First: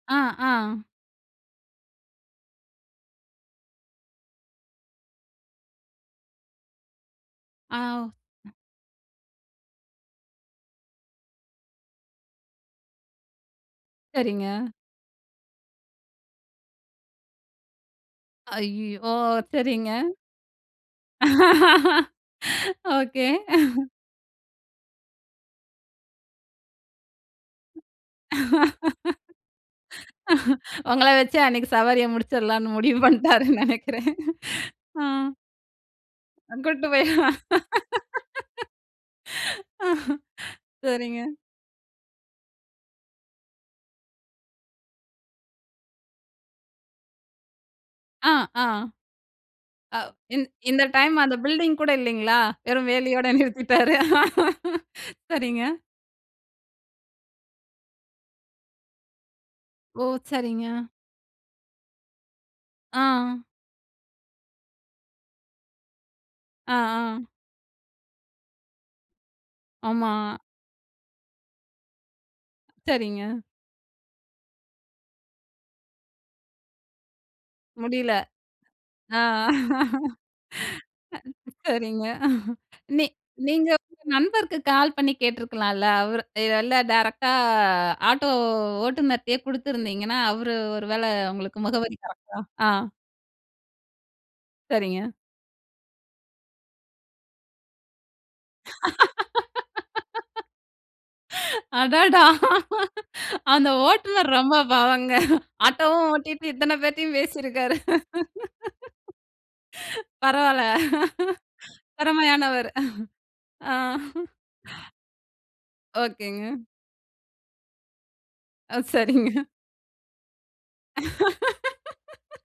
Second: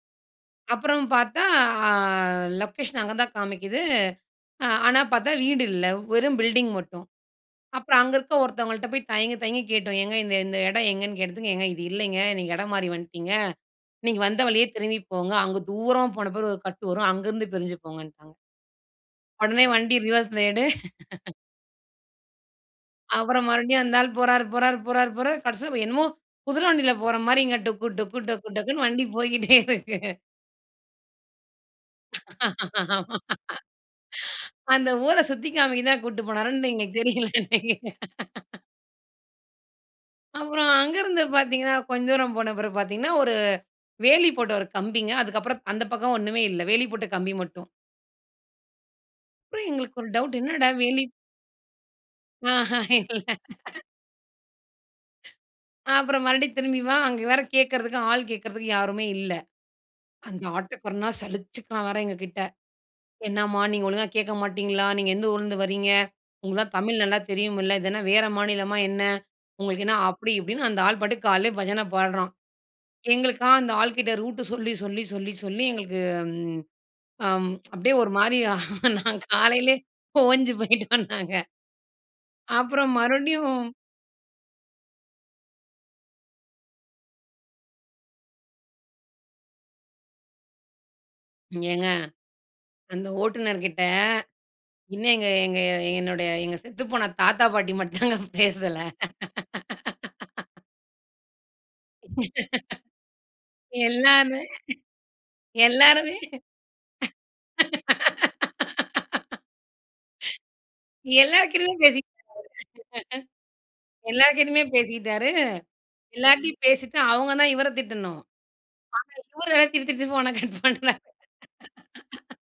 ஆ, ஆ. அப்புறம் பார்த்தா அ லொக்கேஷன் அங்க தான் காமிக்குது. அ ஆனா, பார்த்தா வீடு இல்ல. வெறும் பில்டிங் மட்டும். ஆ. அப்புறம் அங்க இருக்க ஒருத்தவங்கள்ட்ட போய் தயங்கி, தயங்கி கேட்டோம். ஏங்க இந்த இந்த இடம் எங்கேன்னு கேட்டதுக்கு ஏங்க இது இல்லேங்க. நீங்க இடம் மாறி வந்துட்டீங்க. நீங்க வந்த சரிங்க. வழியே திரும்பி போங்க. அங்க தூரம் போன பிறகு ஒரு கட்டு வரும். அங்கருந்து பிரிஞ்சு போங்கன்ட்டாங்க ஐயய்யோ! ஓ உடனே சரிங்க. வண்டி ரிவர்ஸ்ல எடு. ஓகே. அப்புறம் மறுபடியும் அந்த ஆள் போறாரு, போறாரு, போறாரு, போறாரு கடைசில என்னமோ குதிரை வண்டில போறமாரிங்க. டொக்கு டொக்கு டொக்கு டொக்குனு வண்டி போயிட்டே இருக்கு. உங்கள வச்சு அன்னக்கி சவாரிய முடிச்சிர்லான்னு முடிவு ஆமா. பண்ணிட்டாருன்னு நினைக்கிறேன். அந்த ஆ. ஊர சுத்தி காமிக்க தான் கூட்டிட்டு அ போனாருன்னு கூட்டிட்டு எங்களுக்கு போய் தெரியல. அப்புறம் சரிங்க. அங்கேருந்து பார்த்தீங்கன்னா, கொஞ்ச தூரம் போன பிறகு பார்த்தீங்கன்னா, ஒரு வேலி போட்ட ஒரு கம்பிங்க. அதுக்கப்பறம் அந்த பக்கம் ஒன்னுமே இல்ல. வேலி போட்ட கம்பி மட்டும். ஆ, ஆ. அப்பறம் அ எங்களுக்கு ஒரு டவுட் இந் என்னடா! இந்த வேலி. டைம் அந்த பில்டிங் கூட இல்லேங்களா! ஆஹா! வெறும் இல்ல, வேலையோட நிறுத்திட்டாரு. சரிங்க. அப்பறம் மறுபடியும் திரும்பி வா! அங்க வேற கேட்கிறதுக்கு ஆள் கேட்கிறதுக்கு யாருமே இல்ல. ஓ! அந்த சரிங்க. ஆட்டோக்காரன்னா சலிச்சிக்கிறான் வேற எங்ககிட்ட. ஆ. "என்னம்மா! நீங்க ஒழுங்கா கேட்க மாட்டீங்களா! நீங்க எந்த ஊர்லருந்து வரீங்க? உங்களுக்கு ஆ, தான் தமிழ் நல்லா ஆ. தெரியும்ல்ல. இதென்ன வேறு மாநிலமா என்ன? உங்களுக்கு என்ன?" ஆமா. அப்பிடி இப்பிடின்னு அந்த ஆள் பாட்டுக்கு காலையிலே பஜன பாடுறான். சரிங்க. எங்களுக்கா அந்த ஆள்கிட்ட ரூட்டு சொல்லி, சொல்லி, சொல்லி, சொல்லி எங்களுக்கு அம் அப்பிடியே முடியல. ஒருமாரி நான் காலையிலே ஓஞ்சு போயிட்டோம் நாங்க. சரிங்க. அப்பறம் நீ மறுபடியும் நீங்க உங்க நண்பருக்கு கால் பண்ணி கேட்டுருக்கலாம்ல. அவரு இதெல்லாம் டேரக்ட்டா ஆட்டோ ஓட்டுநர்ட்டயே கொடுத்துருந்தீங்கன்னா, அவரு ஒரு வேள உங்களுக்கு ஏங்க முகவரி கரெக்ட்டா ஆ. அந்த ஓட்டுநர்கிட்ட, சரிங்க. இன்னும் எங்க எங்க என்னுடைய எங்கள் செத்து போன தாத்தா பாட்டி மட்டும் தாங்க பேசல. அடடா! அந்த ஓட்டுனர் எல்லாமே ரொம்ப பாவங்க. ஆட்டோவும் எல்லாருமே! ஓட்டிட்டு இத்தனை பேரையும் பேசியிருக்காரு. பரவால்ல. எல்லார்கிட்டயும் பேசிட்டாரு! திறமையானவர். ஆ. எல்லார்கிட்டயுமே பேசிட்டாரு. ஓகேங்க. எல்லாருட்டயும் பேசிட்டு அவுங்க தான் இவர திட்டணும். ஓ! சரிங்க. [unintelligible] ஊர [unintelligible]